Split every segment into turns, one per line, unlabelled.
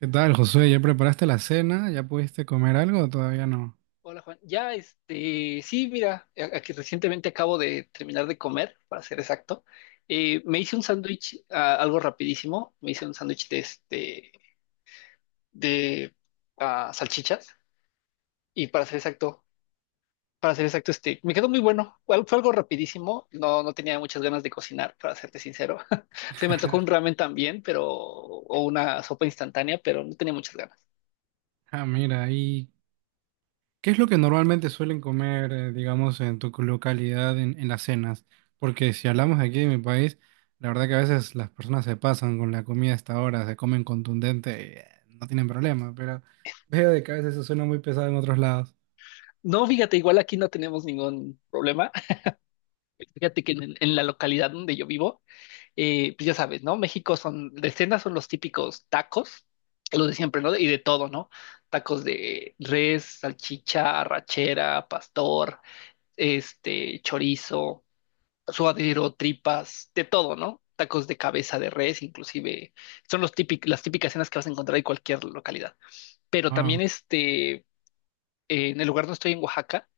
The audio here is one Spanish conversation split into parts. ¿Qué tal, Josué? ¿Ya preparaste la cena? ¿Ya pudiste comer algo o todavía no?
Hola Juan, sí, mira, aquí recientemente acabo de terminar de comer, para ser exacto. Me hice un sándwich, algo rapidísimo, me hice un sándwich de salchichas y para ser exacto, me quedó muy bueno. Fue algo rapidísimo, no tenía muchas ganas de cocinar, para serte sincero. Se me antojó un ramen también, o una sopa instantánea, pero no tenía muchas ganas.
Ah, mira, ¿y qué es lo que normalmente suelen comer, digamos, en tu localidad en las cenas? Porque si hablamos aquí de mi país, la verdad que a veces las personas se pasan con la comida hasta ahora, se comen contundente y no tienen problema, pero veo de que a veces eso suena muy pesado en otros lados.
No, fíjate, igual aquí no tenemos ningún problema. Fíjate que en la localidad donde yo vivo pues ya sabes, ¿no? México son, de cena son los típicos tacos, los de siempre, ¿no? Y de todo, ¿no? Tacos de res, salchicha, arrachera, pastor, chorizo, suadero, tripas, de todo, ¿no? Tacos de cabeza de res, inclusive, son los las típicas cenas que vas a encontrar en cualquier localidad. Pero
Wow,
también, en el lugar donde estoy, en Oaxaca,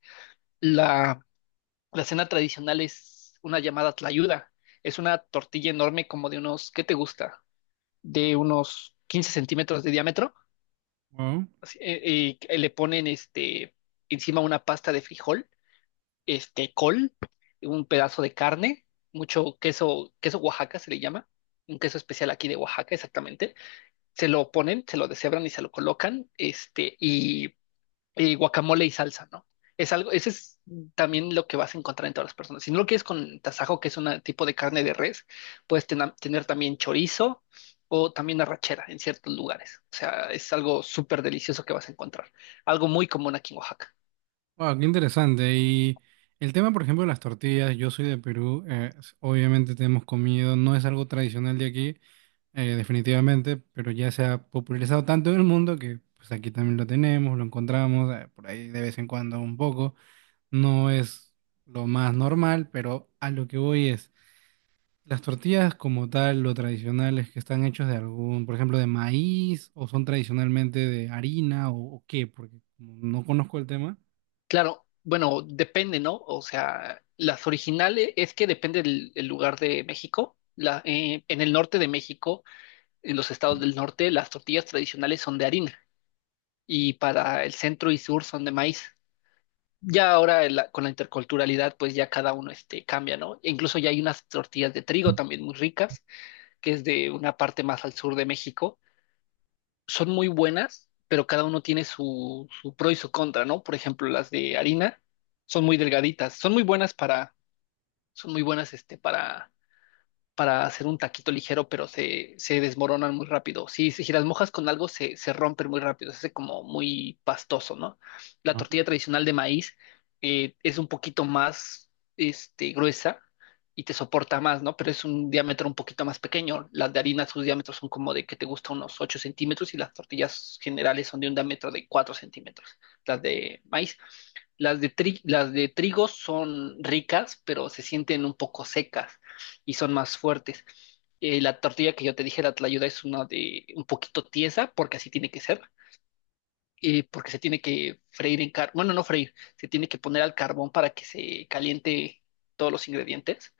la, la cena tradicional es una llamada tlayuda. Es una tortilla enorme como de unos, ¿qué te gusta? De unos 15 centímetros de diámetro
wow,
así, le ponen encima una pasta de frijol, col, un pedazo de carne, mucho queso, queso Oaxaca se le llama, un queso especial aquí de Oaxaca exactamente, se lo ponen, se lo deshebran y se lo colocan, y guacamole y salsa, ¿no? Es algo, ese es también lo que vas a encontrar en todas las personas. Si no lo quieres con tasajo, que es un tipo de carne de res, puedes tener también chorizo o también arrachera en ciertos lugares. O sea, es algo súper delicioso que vas a encontrar. Algo muy común aquí en Oaxaca.
wow, qué interesante. Y el tema, por ejemplo, de las tortillas, yo soy de Perú, obviamente te hemos comido, no es algo tradicional de aquí. Definitivamente, pero ya se ha popularizado tanto en el mundo que pues aquí también lo tenemos, lo encontramos por ahí de vez en cuando un poco. No es lo más normal, pero a lo que voy es, las tortillas como tal, lo tradicionales que están hechos de algún, por ejemplo, de maíz o son tradicionalmente de harina o qué, porque como no conozco el tema.
Claro, bueno, depende, ¿no? O sea, las originales es que depende del lugar de México. En el norte de México, en los estados del norte, las tortillas tradicionales son de harina y para el centro y sur son de maíz. Ya ahora con la interculturalidad, pues ya cada uno cambia, ¿no? E incluso ya hay unas tortillas de trigo también muy ricas, que es de una parte más al sur de México. Son muy buenas, pero cada uno tiene su pro y su contra, ¿no? Por ejemplo, las de harina son muy delgaditas, son muy buenas para hacer un taquito ligero, pero se desmoronan muy rápido. Sí, si las mojas con algo, se rompen muy rápido, se hace como muy pastoso, ¿no? La
Ah,
tortilla tradicional de maíz es un poquito más gruesa y te soporta más, ¿no? Pero es un diámetro un poquito más pequeño. Las de harina, sus diámetros son como de que te gusta unos 8 centímetros y las tortillas generales son de un diámetro de 4 centímetros, las de maíz. Las las de trigo son ricas, pero se sienten un poco secas y son más fuertes. La tortilla que yo te dije, la tlayuda, es una de un poquito tiesa, porque así tiene que ser, porque se tiene que freír en carbón, bueno, no freír, se tiene que poner al carbón para que se caliente todos los ingredientes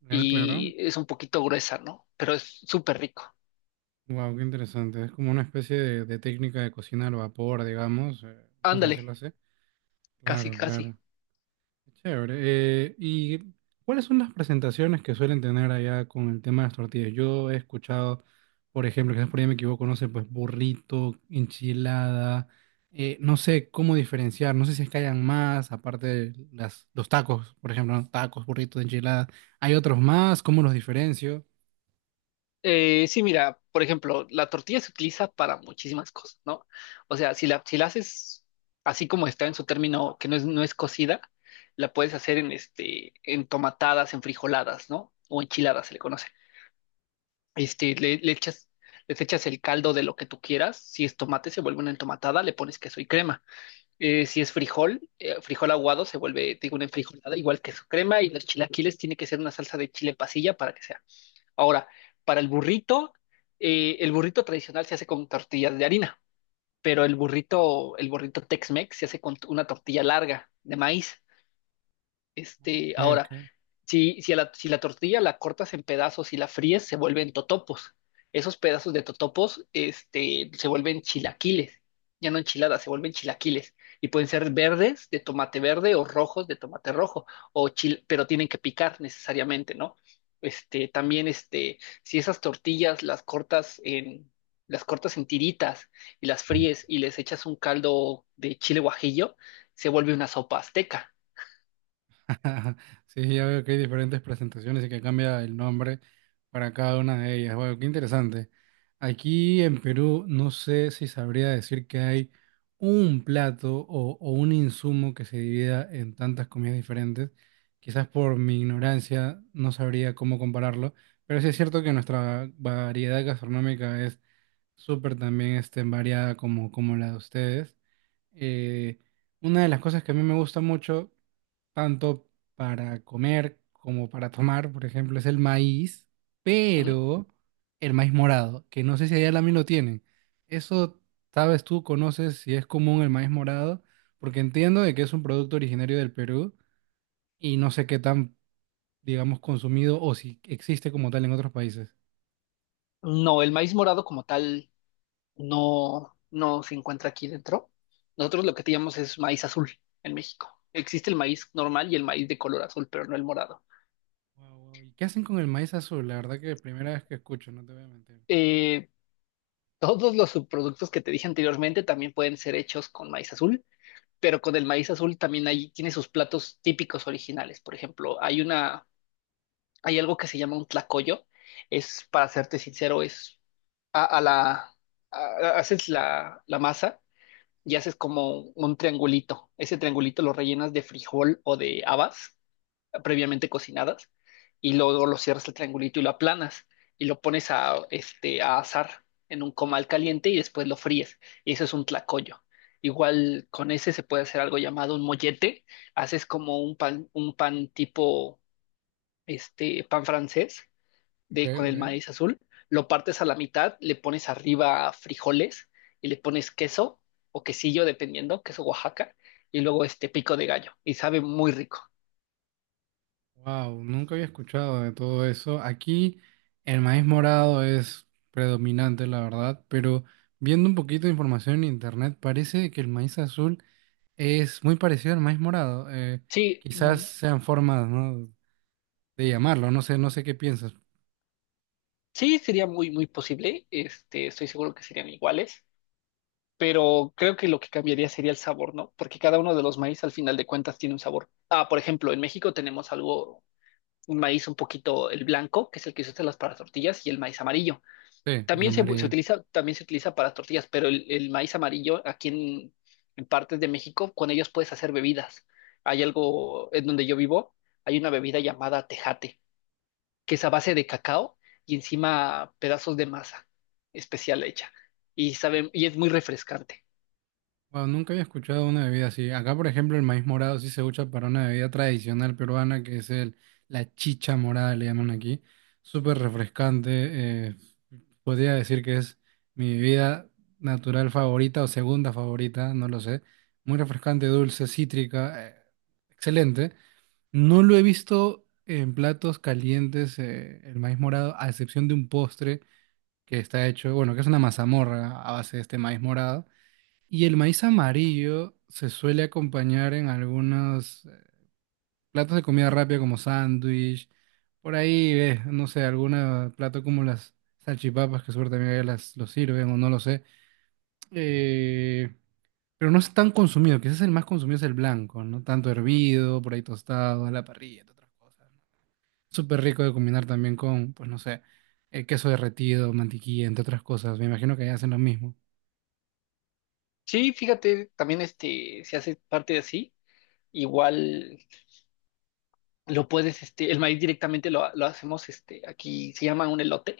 ya, claro.
y es un poquito gruesa, ¿no? Pero es súper rico.
Wow, qué interesante. Es como una especie de técnica de cocina al vapor, digamos. Vamos a
Ándale,
decirlo así.
casi,
Claro,
casi.
claro. Chévere. ¿Y cuáles son las presentaciones que suelen tener allá con el tema de las tortillas? Yo he escuchado, por ejemplo, quizás por ahí me equivoco, no sé, pues burrito, enchilada, no sé cómo diferenciar, no sé si es que hayan más, aparte de las, los tacos, por ejemplo, ¿no? Tacos, burritos, enchiladas. ¿Hay otros más? ¿Cómo los diferencio?
Sí, mira, por ejemplo, la tortilla se utiliza para muchísimas cosas, ¿no? O sea, si la haces así como está en su término, que no es, no es cocida, la puedes hacer en tomatadas, en frijoladas, ¿no? O enchiladas se le conoce. Este, le, le echas, les echas el caldo de lo que tú quieras. Si es tomate, se vuelve una entomatada, le pones queso y crema. Si es frijol, frijol aguado, se vuelve, te digo, una enfrijolada, igual queso crema, y los chilaquiles tiene que ser una salsa de chile pasilla para que sea. Ahora, para el burrito tradicional se hace con tortillas de harina, pero el burrito Tex-Mex se hace con una tortilla larga de maíz. Este,
Ok,
ahora,
ok.
si la tortilla la cortas en pedazos y la fríes, se vuelven totopos. Esos pedazos de totopos, se vuelven chilaquiles. Ya no enchiladas, se vuelven chilaquiles. Y pueden ser verdes de tomate verde o rojos de tomate rojo, pero tienen que picar necesariamente, ¿no? Si esas tortillas las cortas en tiritas y las fríes y les echas un caldo de chile guajillo, se vuelve una sopa azteca.
Ajá. Sí, ya veo que hay diferentes presentaciones y que cambia el nombre para cada una de ellas. Bueno, qué interesante. Aquí en Perú no sé si sabría decir que hay un plato o un insumo que se divida en tantas comidas diferentes. Quizás por mi ignorancia no sabría cómo compararlo, pero sí es cierto que nuestra variedad gastronómica es súper también variada como, como la de ustedes. Eh, una de las cosas que a mí me gusta mucho tanto para comer como para tomar, por ejemplo, es el maíz,
Ujú.
pero el maíz morado, que no sé si allá también lo tienen. Eso, sabes tú, conoces si es común el maíz morado, porque entiendo de que es un producto originario del Perú y no sé qué tan, digamos, consumido o si existe como tal en otros países.
No, el maíz morado como tal no se encuentra aquí dentro. Nosotros lo que teníamos es maíz azul en México. Existe el maíz normal y el maíz de color azul, pero no el morado.
Guau, guau. ¿Y qué hacen con el maíz azul? La verdad que es la primera vez que escucho, no te voy a mentir.
Eh, Todos los subproductos que te dije anteriormente también pueden ser hechos con maíz azul, pero con el maíz azul también hay, tiene sus platos típicos originales. Por ejemplo, hay algo que se llama un tlacoyo. Es, para serte sincero, es a la, a- haces la masa y haces como un triangulito. Ese triangulito lo rellenas de frijol o de habas previamente cocinadas y luego lo cierras el triangulito y lo aplanas y lo pones a, a asar en un comal caliente y después lo fríes. Y eso es un tlacoyo. Igual con ese se puede hacer algo llamado un mollete. Haces como un pan tipo pan francés
Ok,
de con
ok.
el maíz azul, lo partes a la mitad, le pones arriba frijoles y le pones queso o quesillo, dependiendo, queso Oaxaca, y luego este pico de gallo, y sabe muy rico.
Wow, nunca había escuchado de todo eso. Aquí el maíz morado es predominante, la verdad, pero viendo un poquito de información en internet, parece que el maíz azul es muy parecido al maíz morado.
Sí,
Quizás
mm,
sean formas, ¿no? de llamarlo, no sé, no sé qué piensas.
sí, sería muy, muy posible, estoy seguro que serían iguales, pero creo que lo que cambiaría sería el sabor, ¿no? Porque cada uno de los maíz al final de cuentas tiene un sabor. Ah, por ejemplo, en México tenemos algo, un maíz un poquito, el blanco, que es el que se usa en las para tortillas, y el maíz amarillo.
Sí, el
También se
amarillo.
utiliza, también se utiliza para tortillas, pero el maíz amarillo en partes de México, con ellos puedes hacer bebidas. Hay algo en donde yo vivo, hay una bebida llamada tejate, que es a base de cacao y encima pedazos de masa especial hecha. Y sabe, y es muy refrescante.
Wow, nunca había escuchado una bebida así. Acá, por ejemplo, el maíz morado sí se usa para una bebida tradicional peruana que es el, la chicha morada, le llaman aquí. Súper refrescante. eh, podría decir que es mi bebida natural favorita o segunda favorita, no lo sé. Muy refrescante, dulce, cítrica. Excelente. No lo he visto en platos calientes, el maíz morado, a excepción de un postre que está hecho, bueno, que es una mazamorra a base de este maíz morado y el maíz amarillo se suele acompañar en algunos platos de comida rápida como sándwich, por ahí, no sé, algún plato como las salchipapas, que seguro también allá las lo sirven o no lo sé. Eh, pero no es tan consumido, quizás el más consumido es el blanco, ¿no? Tanto hervido, por ahí tostado, a la parrilla, entre otras cosas. ¿No? Súper rico de combinar también con, pues no sé, queso derretido, mantequilla, entre otras cosas. Me imagino que allá hacen lo mismo.
Sí, fíjate, también este se hace parte de así. Igual lo puedes, el maíz directamente lo hacemos, aquí se llama un elote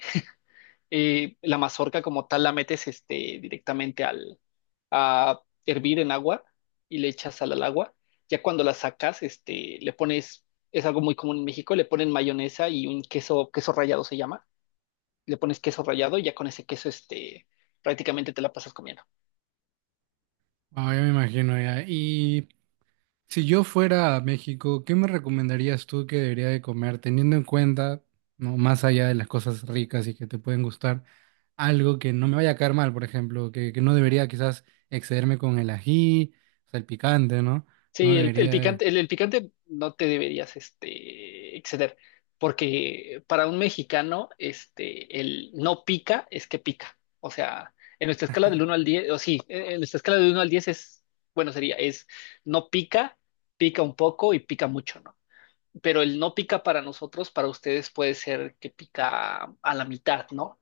la mazorca como tal la metes directamente al, a hervir en agua y le echas sal al agua. Ya cuando la sacas, es algo muy común en México, le ponen mayonesa y un queso, queso rallado se llama. Le pones queso rallado y ya con ese queso, prácticamente te la pasas comiendo.
Ah, ya me imagino ya. Y si yo fuera a México, ¿qué me recomendarías tú que debería de comer, teniendo en cuenta, no, más allá de las cosas ricas y que te pueden gustar, algo que no me vaya a caer mal, por ejemplo, que no debería quizás excederme con el ají, o sea, el picante, ¿no? No
Sí, el
debería de-
picante, el picante no te deberías exceder, porque para un mexicano, el no pica es que pica. O sea, en nuestra escala del 1 al 10, o sí, en nuestra escala del 1 al 10 es, bueno, sería, es no pica, pica un poco y pica mucho, ¿no? Pero el no pica para nosotros, para ustedes puede ser que pica a la mitad, ¿no?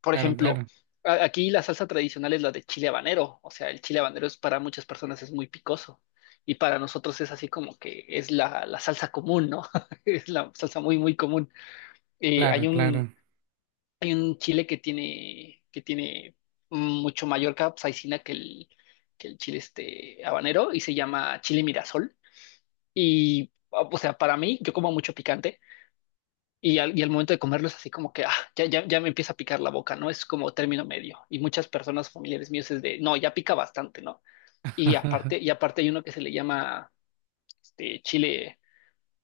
Por
claro,
ejemplo,
claro,
aquí la salsa tradicional es la de chile habanero, o sea, el chile habanero es para muchas personas es muy picoso y para nosotros es así como que es la salsa común, ¿no? Es la salsa muy, muy común. Eh, hay
claro,
un,
claro.
Hay un chile que tiene mucho mayor capsaicina que el chile este habanero y se llama chile mirasol. Y, o sea, para mí, yo como mucho picante. Y al momento de comerlo es así como que ah, ya me empieza a picar la boca, ¿no? Es como término medio. Y muchas personas familiares míos es de, no, ya pica bastante, ¿no? Y aparte hay uno que se le llama este, chile,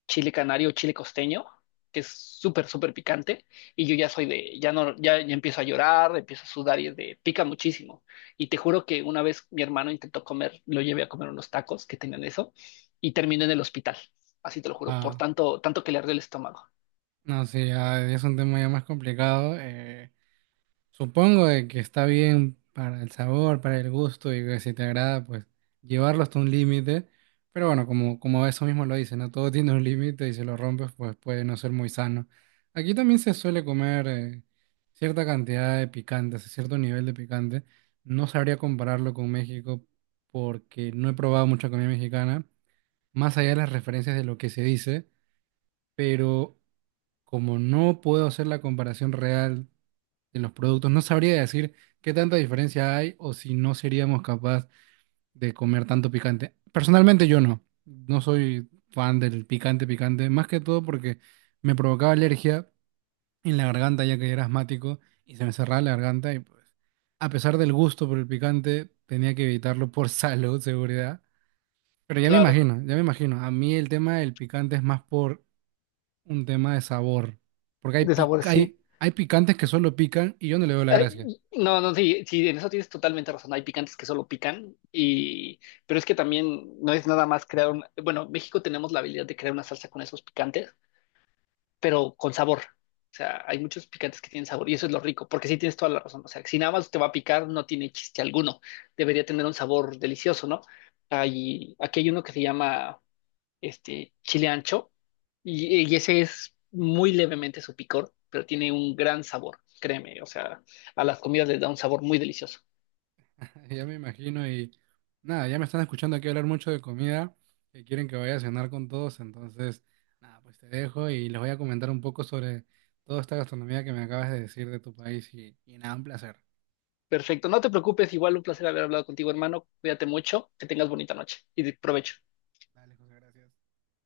chile canario, chile costeño, que es súper, súper picante. Y yo ya soy de, ya no, ya empiezo a llorar, empiezo a sudar y es de, pica muchísimo. Y te juro que una vez mi hermano intentó comer, lo llevé a comer unos tacos que tenían eso y terminó en el hospital. Así te lo juro, por
ah,
tanto, tanto que le arde el estómago.
no, sí, ah, es un tema ya más complicado. Supongo de que está bien para el sabor, para el gusto y que si te agrada, pues llevarlo hasta un límite. Pero bueno, como, como eso mismo lo dice, ¿no? Todo tiene un límite y si lo rompes, pues puede no ser muy sano. Aquí también se suele comer cierta cantidad de picante, o sea, cierto nivel de picante. No sabría compararlo con México porque no he probado mucha comida mexicana, más allá de las referencias de lo que se dice, pero como no puedo hacer la comparación real en los productos. No sabría decir qué tanta diferencia hay o si no seríamos capaz de comer tanto picante. Personalmente yo no. No soy fan del picante picante, más que todo porque me provocaba alergia en la garganta ya que era asmático y se me cerraba la garganta y pues a pesar del gusto por el picante tenía que evitarlo por salud, seguridad. Pero ya me
Claro,
imagino, ya me imagino. A mí el tema del picante es más por un tema de sabor. Porque hay,
de sabor
pic-
sí.
hay picantes que solo pican y yo no le veo la
Ay,
gracia.
no, no, sí, sí, en eso tienes totalmente razón. Hay picantes que solo pican, y, pero es que también no es nada más crear un, bueno, en México tenemos la habilidad de crear una salsa con esos picantes, pero con sabor. O sea, hay muchos picantes que tienen sabor y eso es lo rico, porque sí tienes toda la razón. O sea, si nada más te va a picar, no tiene chiste alguno. Debería tener un sabor delicioso, ¿no? Hay, aquí hay uno que se llama chile ancho, y ese es muy levemente su picor, pero tiene un gran sabor, créeme, o sea, a las comidas les da un sabor muy delicioso.
Ya me imagino y nada, ya me están escuchando aquí hablar mucho de comida, que quieren que vaya a cenar con todos, entonces nada, pues te dejo y les voy a comentar un poco sobre toda esta gastronomía que me acabas de decir de tu país y nada, un placer.
Perfecto, no te preocupes, igual un placer haber hablado contigo, hermano, cuídate mucho, que tengas bonita noche y de-
Vale.
provecho.
Dale, José, gracias.